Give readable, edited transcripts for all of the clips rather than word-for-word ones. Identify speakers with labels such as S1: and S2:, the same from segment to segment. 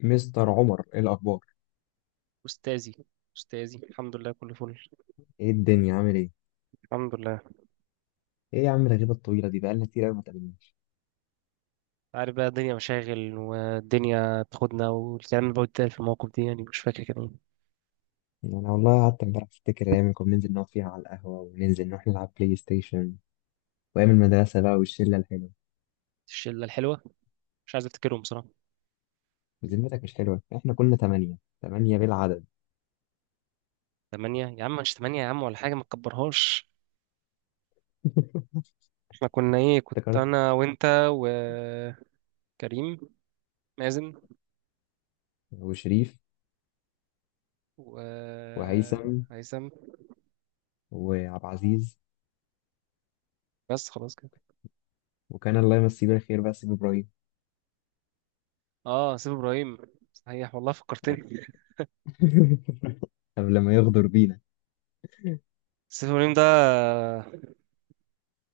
S1: مستر عمر، ايه الاخبار؟
S2: أستاذي أستاذي، الحمد لله كله فل.
S1: ايه الدنيا عامل ايه؟
S2: الحمد لله.
S1: ايه يا عم الغيبه الطويله دي، بقالنا كتير قوي ما اتقابلناش.
S2: عارف بقى، الدنيا مشاغل والدنيا تاخدنا، والكلام اللي بقعد في المواقف دي يعني مش فاكر كان إيه.
S1: يعني انا والله قعدت امبارح افتكر الايام اللي كنا بننزل نقعد فيها على القهوه، وننزل نروح نلعب بلاي ستيشن، وايام المدرسه بقى والشله الحلوه.
S2: الشلة الحلوة، مش عايز أفتكرهم بصراحة.
S1: وذمتك؟ مش حلوه، احنا كنا ثمانيه، ثمانيه بالعدد.
S2: تمانية يا عم؟ مش تمانية يا عم ولا حاجة، ما تكبرهاش. احنا كنا إيه؟ كنت
S1: افتكرت
S2: أنا وأنت وكريم، مازن
S1: وشريف وهيثم
S2: وهيثم،
S1: وعبد العزيز،
S2: بس خلاص كده.
S1: وكان الله يمسيه بالخير بقى سيف ابراهيم.
S2: اه، سيف إبراهيم، صحيح والله فكرتني.
S1: قبل ما يغدر بينا.
S2: سيف إبراهيم ده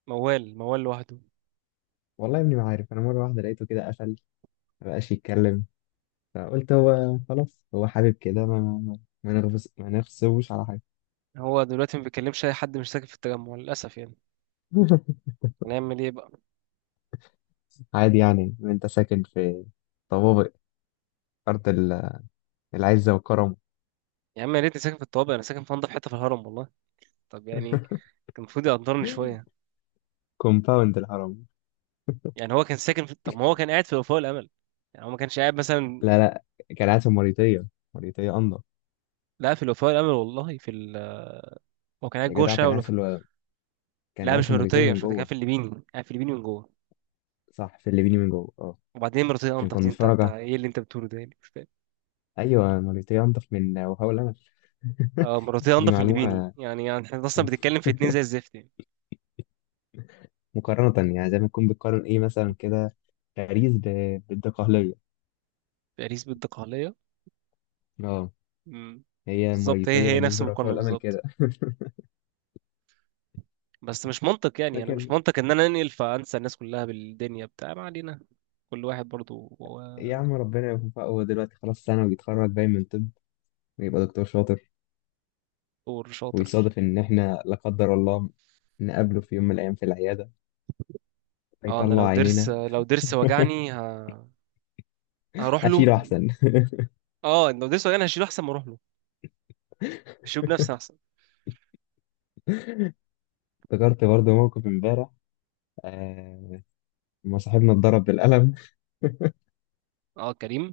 S2: موال موال لوحده.
S1: والله يا ابني ما عارف، انا مره واحده لقيته كده قفل، ما بقاش يتكلم. فقلت هو خلاص هو حابب كده، ما نغفز، ما نغصبوش على حاجة.
S2: هو دلوقتي ما بيكلمش اي حد، مش ساكن في التجمع للاسف يعني، هنعمل ايه بقى.
S1: عادي يعني، انت ساكن في طوابق أرض ال- العزة والكرم،
S2: يا عم يا ريتني ساكن في الطوابق، انا ساكن في انضف حته في الهرم والله. طب يعني كان المفروض يقدرني شويه.
S1: كومباوند الهرم.
S2: يعني هو كان ساكن في... طب ما هو كان قاعد في الوفاء والامل، يعني هو ما كانش قاعد مثلا.
S1: لا لا، كان قاعد في موريتانيا، موريتانيا أنضف.
S2: لا، في الوفاء والامل والله، في ال... هو كان قاعد
S1: يا
S2: جوه
S1: جدع
S2: الشارع والوفاء.
S1: كان
S2: لا،
S1: قاعد
S2: مش
S1: في موريتانيا
S2: مرتيه
S1: من
S2: مش مرتيه، كان
S1: جوه.
S2: في الليبيني، قاعد في الليبيني من جوه.
S1: صح، في الليبيني من جوه، اه.
S2: وبعدين مرتيه
S1: عشان
S2: انضف
S1: كنا
S2: دي؟ انت
S1: متفرجة،
S2: ايه اللي انت بتقوله ده؟ يعني مش فاهم.
S1: أيوة موريتانيا أنضف من وهاو الأمل.
S2: اه مرتيه
S1: دي
S2: انضف من الليبيني،
S1: معلومة،
S2: يعني احنا اصلا بنتكلم في اتنين زي الزفت يعني.
S1: مقارنة يعني زي ما تكون بتقارن إيه مثلا، كده باريس بالدقهلية.
S2: باريس بالدقهليه.
S1: اه،
S2: امم.
S1: هي
S2: بالظبط، هي
S1: مؤيسية
S2: هي نفس
S1: بالنسبة لوفاء
S2: المقارنه
S1: والأمل
S2: بالظبط.
S1: كده.
S2: بس مش منطق يعني، انا مش
S1: فاكر؟
S2: منطق ان انا انقل فانسى الناس كلها بالدنيا، بتاع ما علينا. كل واحد برضو هو.
S1: يا عم ربنا يوفقه، هو دلوقتي خلاص سنة ويتخرج باين من طب، ويبقى دكتور شاطر،
S2: دور شاطر.
S1: ويصادف إن إحنا لا قدر الله نقابله في يوم من الأيام في العيادة
S2: اه انا لو
S1: فيطلع
S2: ضرس،
S1: عينينا.
S2: لو ضرس وجعني ه... هروح له.
S1: أشيله أحسن.
S2: اه لو ضرس وجعني هشيله احسن ما اروح له، هشيله بنفسي احسن.
S1: افتكرت برضه موقف إمبارح، آه، لما صاحبنا اتضرب بالقلم.
S2: اه كريم.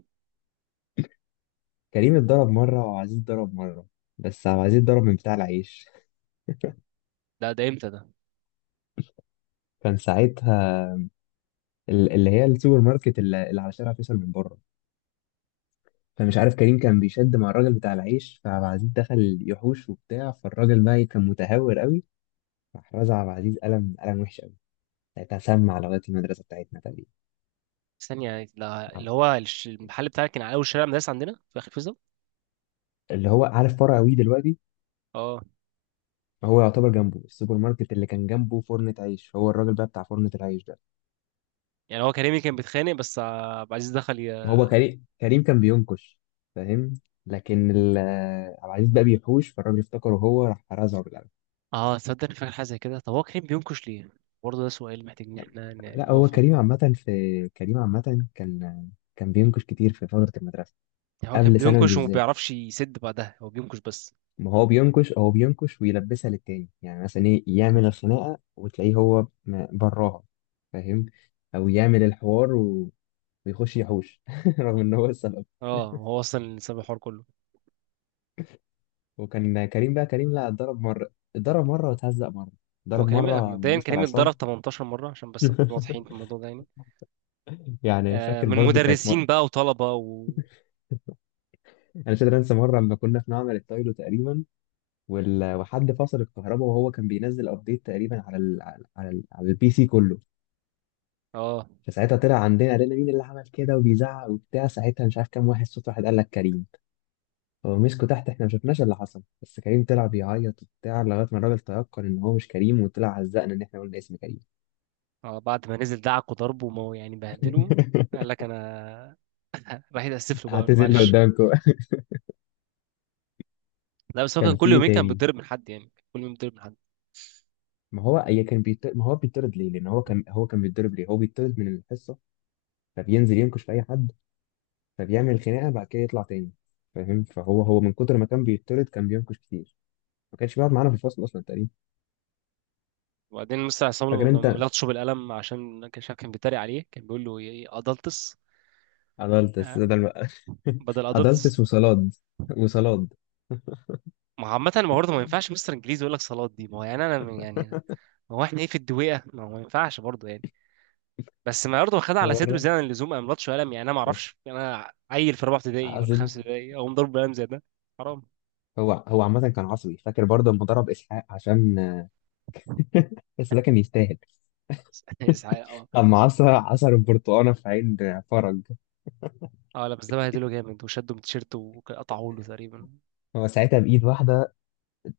S1: كريم اتضرب مرة وعزيز اتضرب مرة، بس عبد العزيز اتضرب من بتاع العيش.
S2: ده امتى ده؟
S1: كان ساعتها اللي هي السوبر ماركت اللي على شارع فيصل من بره. فمش عارف، كريم كان بيشد مع الراجل بتاع العيش، فعبد العزيز دخل يحوش وبتاع، فالراجل بقى إيه، كان متهور قوي. راح رزع عبد العزيز قلم، قلم وحش قوي، ساعتها سمع لغايه المدرسه بتاعتنا تقريبا.
S2: ثانية، ده اللي هو المحل بتاعك كان على اول شارع مدرسة عندنا في اخر فيصل.
S1: اللي هو عارف فرع وي دلوقتي،
S2: اه.
S1: هو يعتبر جنبه السوبر ماركت، اللي كان جنبه فرنة عيش. هو الراجل بقى بتاع فرنة العيش ده.
S2: يعني هو كريمي كان بيتخانق بس آه، عبد العزيز دخل ي...
S1: هو كريم كان بينكش، فاهم؟ لكن ال- عبد العزيز بقى بيحوش، فالراجل افتكره هو، راح رزعه بالقلم.
S2: اه تصدق أنا فاكر حاجة زي كده. طب هو كريم بينكش ليه؟ برضه ده سؤال محتاج ان احنا
S1: لا هو
S2: نقف.
S1: كريم عامه، في كريم عامه كان كان بينكش كتير في فتره المدرسه،
S2: يعني هو كان
S1: قبل ثانوي
S2: بينكش وما
S1: بالذات.
S2: بيعرفش يسد بعدها، هو بينكش بس.
S1: ما هو بينكش، هو بينكش ويلبسها للتاني، يعني مثلا ايه، يعمل الخناقه وتلاقيه براها، فاهم؟ او يعمل الحوار و... ويخش يحوش رغم ان هو السبب.
S2: اه هو اصلا اللي سبب الحوار كله.
S1: وكان كريم بقى، كريم لا اتضرب مره، اتضرب مره واتهزق مره،
S2: هو
S1: ضرب
S2: كريم
S1: مره من
S2: مبدئيا،
S1: مستر
S2: كريم
S1: عصام.
S2: اتضرب 18 مره عشان بس نكون واضحين في الموضوع ده يعني.
S1: يعني
S2: آه
S1: فاكر
S2: من
S1: برضو كانت م...
S2: مدرسين بقى وطلبه و...
S1: انا مش قادر انسى مره لما كنا في معمل التايلو تقريبا، وال... وحد فصل الكهرباء، وهو كان بينزل ابديت تقريبا على ال... على ال... على البي سي كله.
S2: اه
S1: فساعتها طلع عندنا قال لنا مين اللي عمل كده، وبيزعق وبتاع، ساعتها مش عارف كام واحد صوت واحد قال لك كريم. فمسكوا تحت، احنا ما شفناش اللي حصل، بس كريم طلع بيعيط وبتاع لغايه ما الراجل تيقن ان هو مش كريم، وطلع عزقنا ان احنا قلنا اسم كريم.
S2: اه، بعد ما نزل دعك وضربه وما يعني بهدله، قال لك انا. راح يتاسف له بقى، قال له
S1: اعتذرنا
S2: معلش.
S1: قدامكم.
S2: لا بس هو كان
S1: كان في
S2: كل
S1: ايه
S2: يومين كان
S1: تاني؟
S2: بيتضرب من حد، يعني كل يوم بيتضرب من حد.
S1: ما هو اي كان بيطرد، ما هو بيطرد ليه؟ لان هو كان بيتضرب، ليه؟ هو بيطرد من الحصه، فبينزل ينكش في اي حد، فبيعمل خناقه بعد كده يطلع تاني، فاهم؟ فهو من كتر ما كان بيطرد كان بينكش كتير، ما كانش بيقعد معانا في الفصل اصلا تقريبا.
S2: وبعدين مستر عصام،
S1: فاكر
S2: لما
S1: انت؟
S2: لطشه بالقلم عشان كان شايف كان بيتريق عليه، كان بيقول له ايه، ادلتس.
S1: ادلتس
S2: آه.
S1: بدل ما...
S2: بدل ادلتس.
S1: ادلتس وصلاد، وصلاد.
S2: ما هو عامة، ما برضه ما ينفعش مستر انجليزي يقول لك صالات دي، ما هو يعني انا يعني، ما هو احنا ايه؟ في الدويقة؟ ما هو ما ينفعش برضه يعني. بس ما برضه خدها على
S1: هو
S2: صدره
S1: الر-
S2: زي اللزوم، قام لطش قلم. يعني انا ما اعرفش، انا عيل في رابعة ابتدائي ولا
S1: عازل.
S2: خمسة ابتدائي اقوم ضرب بقلم زي ده، حرام.
S1: هو عامة كان عصبي، فاكر برضه لما ضرب اسحاق عشان... بس ده كان يستاهل.
S2: اسعاف اه.
S1: اما عصر البرتقانه في عين فرج،
S2: اه لا بس ده بهدله جامد، وشده من تيشيرته وقطعه له تقريبا.
S1: هو ساعتها بايد واحده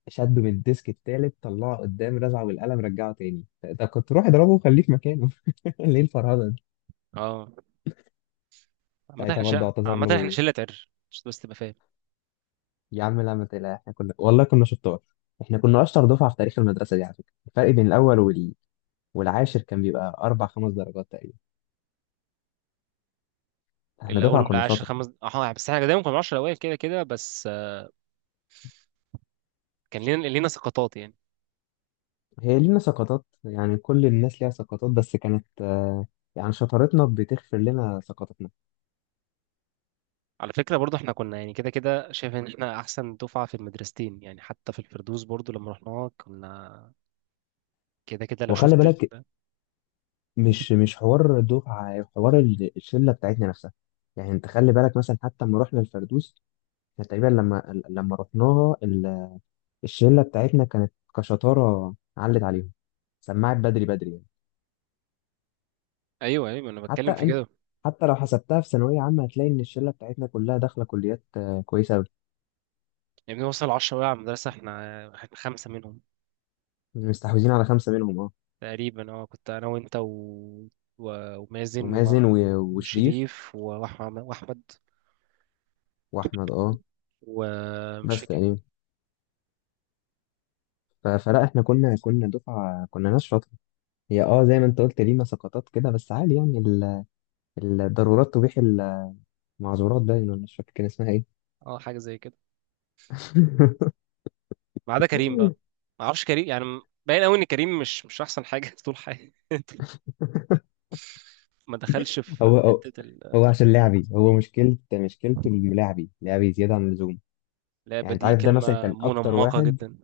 S1: شده من الديسك التالت، طلعه قدام رزعه بالقلم، رجعه تاني، ده كنت روح اضربه وخليه في مكانه. ليه الفرهده دي؟
S2: اه عامة
S1: ساعتها
S2: احنا
S1: برضه
S2: شقة،
S1: اعتذر
S2: عامة احنا
S1: له.
S2: شلة عر عشان بس تبقى فاهم.
S1: يا عم لا ما تقلق، احنا كنا والله كنا شطار، احنا كنا اشطر دفعه في تاريخ المدرسه دي. على فكره الفرق بين الاول والعاشر كان بيبقى أربع خمس درجات تقريبا، احنا
S2: الاول
S1: دفعة كنا
S2: والعاشر
S1: شاطرة.
S2: خمس، اه بس احنا دايما كنا 10 الاوائل كده كده بس آه، كان لينا سقطات يعني.
S1: هي لينا سقطات، يعني كل الناس ليها سقطات، بس كانت آه، يعني شطارتنا بتغفر لنا سقطاتنا.
S2: على فكرة برضو احنا كنا يعني كده كده شايف ان احنا احسن دفعة في المدرستين، يعني حتى في الفردوس برضو لما رحناها كنا كده كده، لو
S1: وخلي
S2: شفت
S1: بالك،
S2: ال...
S1: مش حوار الدفعة، حوار الشلة بتاعتنا نفسها. يعني انت خلي بالك مثلا حتى لما رحنا الفردوس، احنا تقريبا لما رحناها، الشلة بتاعتنا كانت كشطارة علت عليهم، سمعت بدري بدري يعني.
S2: ايوه ايوه انا
S1: حتى
S2: بتكلم في
S1: انت،
S2: كده.
S1: حتى لو حسبتها في ثانوية عامة، هتلاقي إن الشلة بتاعتنا كلها داخلة كليات آه، كويسة أوي،
S2: يعني وصل 10 بقى على المدرسة، احنا خمسة منهم
S1: مستحوذين على خمسة منهم اه.
S2: تقريبا. اه كنت انا وانت و... و... ومازن
S1: ومازن
S2: و...
S1: وشريف
S2: وشريف و... واحمد، واحمد،
S1: وأحمد اه،
S2: ومش
S1: بس
S2: فاكر.
S1: تقريبا. فلا احنا كنا دفعة كنا ناس شاطرة. هي اه زي ما انت قلت لينا سقطات كده، بس عادي يعني الضرورات تبيح المعذورات، باين، ولا مش فاكر كان اسمها ايه.
S2: اه حاجة زي كده. ما عدا كريم بقى، ما اعرفش كريم يعني، باين قوي ان كريم مش احسن حاجة طول حياته، ما دخلش في
S1: هو
S2: في
S1: هو
S2: حتة.
S1: هو عشان لعبي، هو مشكلته إنه لعبي، لعبي زيادة عن اللزوم.
S2: اللعبة
S1: يعني انت
S2: دي
S1: عارف، ده مثلا
S2: كلمة
S1: كان اكتر
S2: منمقة
S1: واحد...
S2: جدا.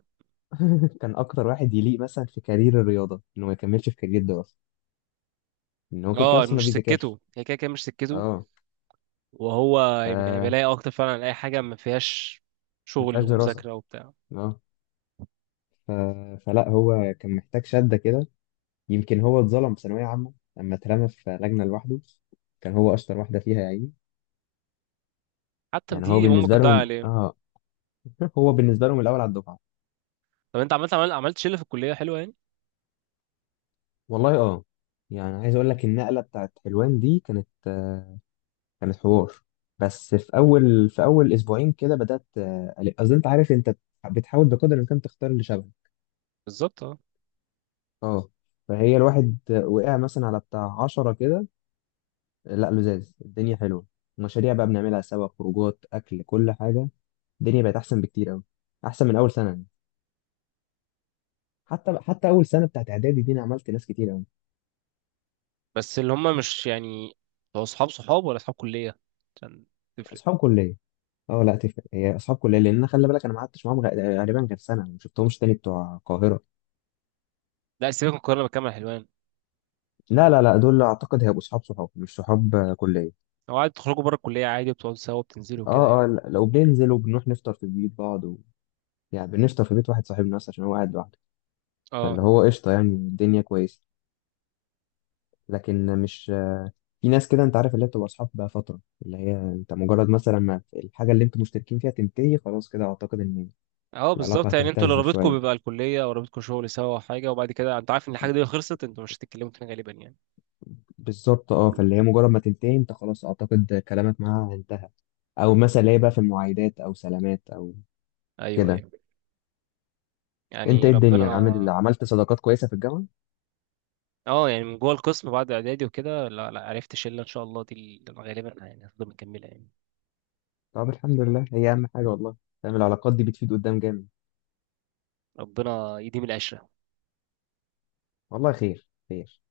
S1: كان اكتر واحد يليق مثلا في كارير الرياضة انه ما يكملش في كارير الدراسة، ان هو كده كده
S2: اه
S1: اصلا ما
S2: مش
S1: بيذاكرش.
S2: سكته، هي كده كده مش سكته.
S1: اه
S2: وهو
S1: ف...
S2: يبقى كان بيلاقي اكتر فعلا على اي حاجة ما فيهاش
S1: ما
S2: شغل
S1: فيهاش دراسة،
S2: ومذاكرة وبتاع.
S1: اه، ف... فلا هو كان محتاج شدة كده. يمكن هو اتظلم في ثانوية عامة لما اترمى في لجنة لوحده، كان هو أشطر واحدة فيها يا عيني.
S2: حتى في
S1: يعني هو
S2: دي امك
S1: بالنسبة
S2: هتضيع
S1: لهم،
S2: عليه.
S1: اه. هو بالنسبة لهم الأول على الدفعة.
S2: طب انت عملت شلة في الكلية حلوة يعني؟
S1: والله اه. يعني عايز أقول لك، النقلة بتاعت حلوان دي كانت آه، كانت حوار. بس في أول، في أول أسبوعين كده بدأت آه، أصل أنت عارف، أنت بتحاول بقدر الإمكان تختار اللي شبهك.
S2: بالظبط اه.
S1: اه. فهي الواحد وقع مثلا على بتاع 10 كده، لا لزاز الدنيا حلوه. مشاريع بقى بنعملها سوا، خروجات، اكل، كل حاجه، الدنيا بقت احسن بكتير قوي، احسن من اول سنه يعني. حتى اول سنه بتاعت اعدادي دي انا عملت ناس كتير قوي،
S2: بس اللي هم مش يعني، هو صحاب صحاب ولا صحاب كلية؟ عشان تفرق.
S1: اصحاب كليه. اه لا تفرق، هي اصحاب كليه، لان انا خلي بالك، انا ما قعدتش معاهم غالبا غير سنه، ما شفتهمش تاني بتوع القاهره.
S2: لا سيبك من القاهرة، بكامل حلوان.
S1: لا لا لا، دول اعتقد هيبقوا صحاب، صحاب مش صحاب آه، كليه.
S2: هو عادي تخرجوا بره الكلية عادي وبتقعدوا سوا وبتنزلوا وكده يعني؟
S1: اه اه، لو بننزل وبنروح نفطر في بيوت بعض و... يعني بنفطر في بيت واحد صاحبنا بس، عشان هو قاعد لوحده. فاللي
S2: اه
S1: هو قشطه يعني، الدنيا كويسه. لكن مش... في ناس كده انت عارف اللي هي بتبقى اصحاب بقى فتره، اللي هي انت مجرد مثلا ما الحاجه اللي انتوا مشتركين فيها تنتهي، خلاص كده اعتقد ان
S2: اه
S1: العلاقه
S2: بالظبط. يعني انتوا اللي
S1: هتهتز
S2: رابطكم
S1: شويه.
S2: بيبقى الكليه او رابطكم شغل سوا او حاجه، وبعد كده انت عارف ان الحاجه دي خلصت انتوا مش هتتكلموا تاني غالبا يعني.
S1: بالظبط اه، فاللي هي مجرد ما تنتهي انت، خلاص اعتقد كلامك معاها انتهى، او مثلا اللي هي بقى في المعايدات او سلامات او
S2: ايوه
S1: كده.
S2: ايوه.
S1: انت
S2: يعني
S1: ايه الدنيا
S2: ربنا.
S1: عامل، عملت صداقات كويسه في الجامعه؟
S2: اه، يعني من جوه القسم بعد اعدادي وكده، لا لا عرفت شله ان شاء الله دي اللي غالبا يعني هتفضل مكمله يعني.
S1: طب الحمد لله، هي اهم حاجه والله. فاهم، العلاقات دي بتفيد قدام جامد.
S2: ربنا يديم العشره.
S1: والله خير خير.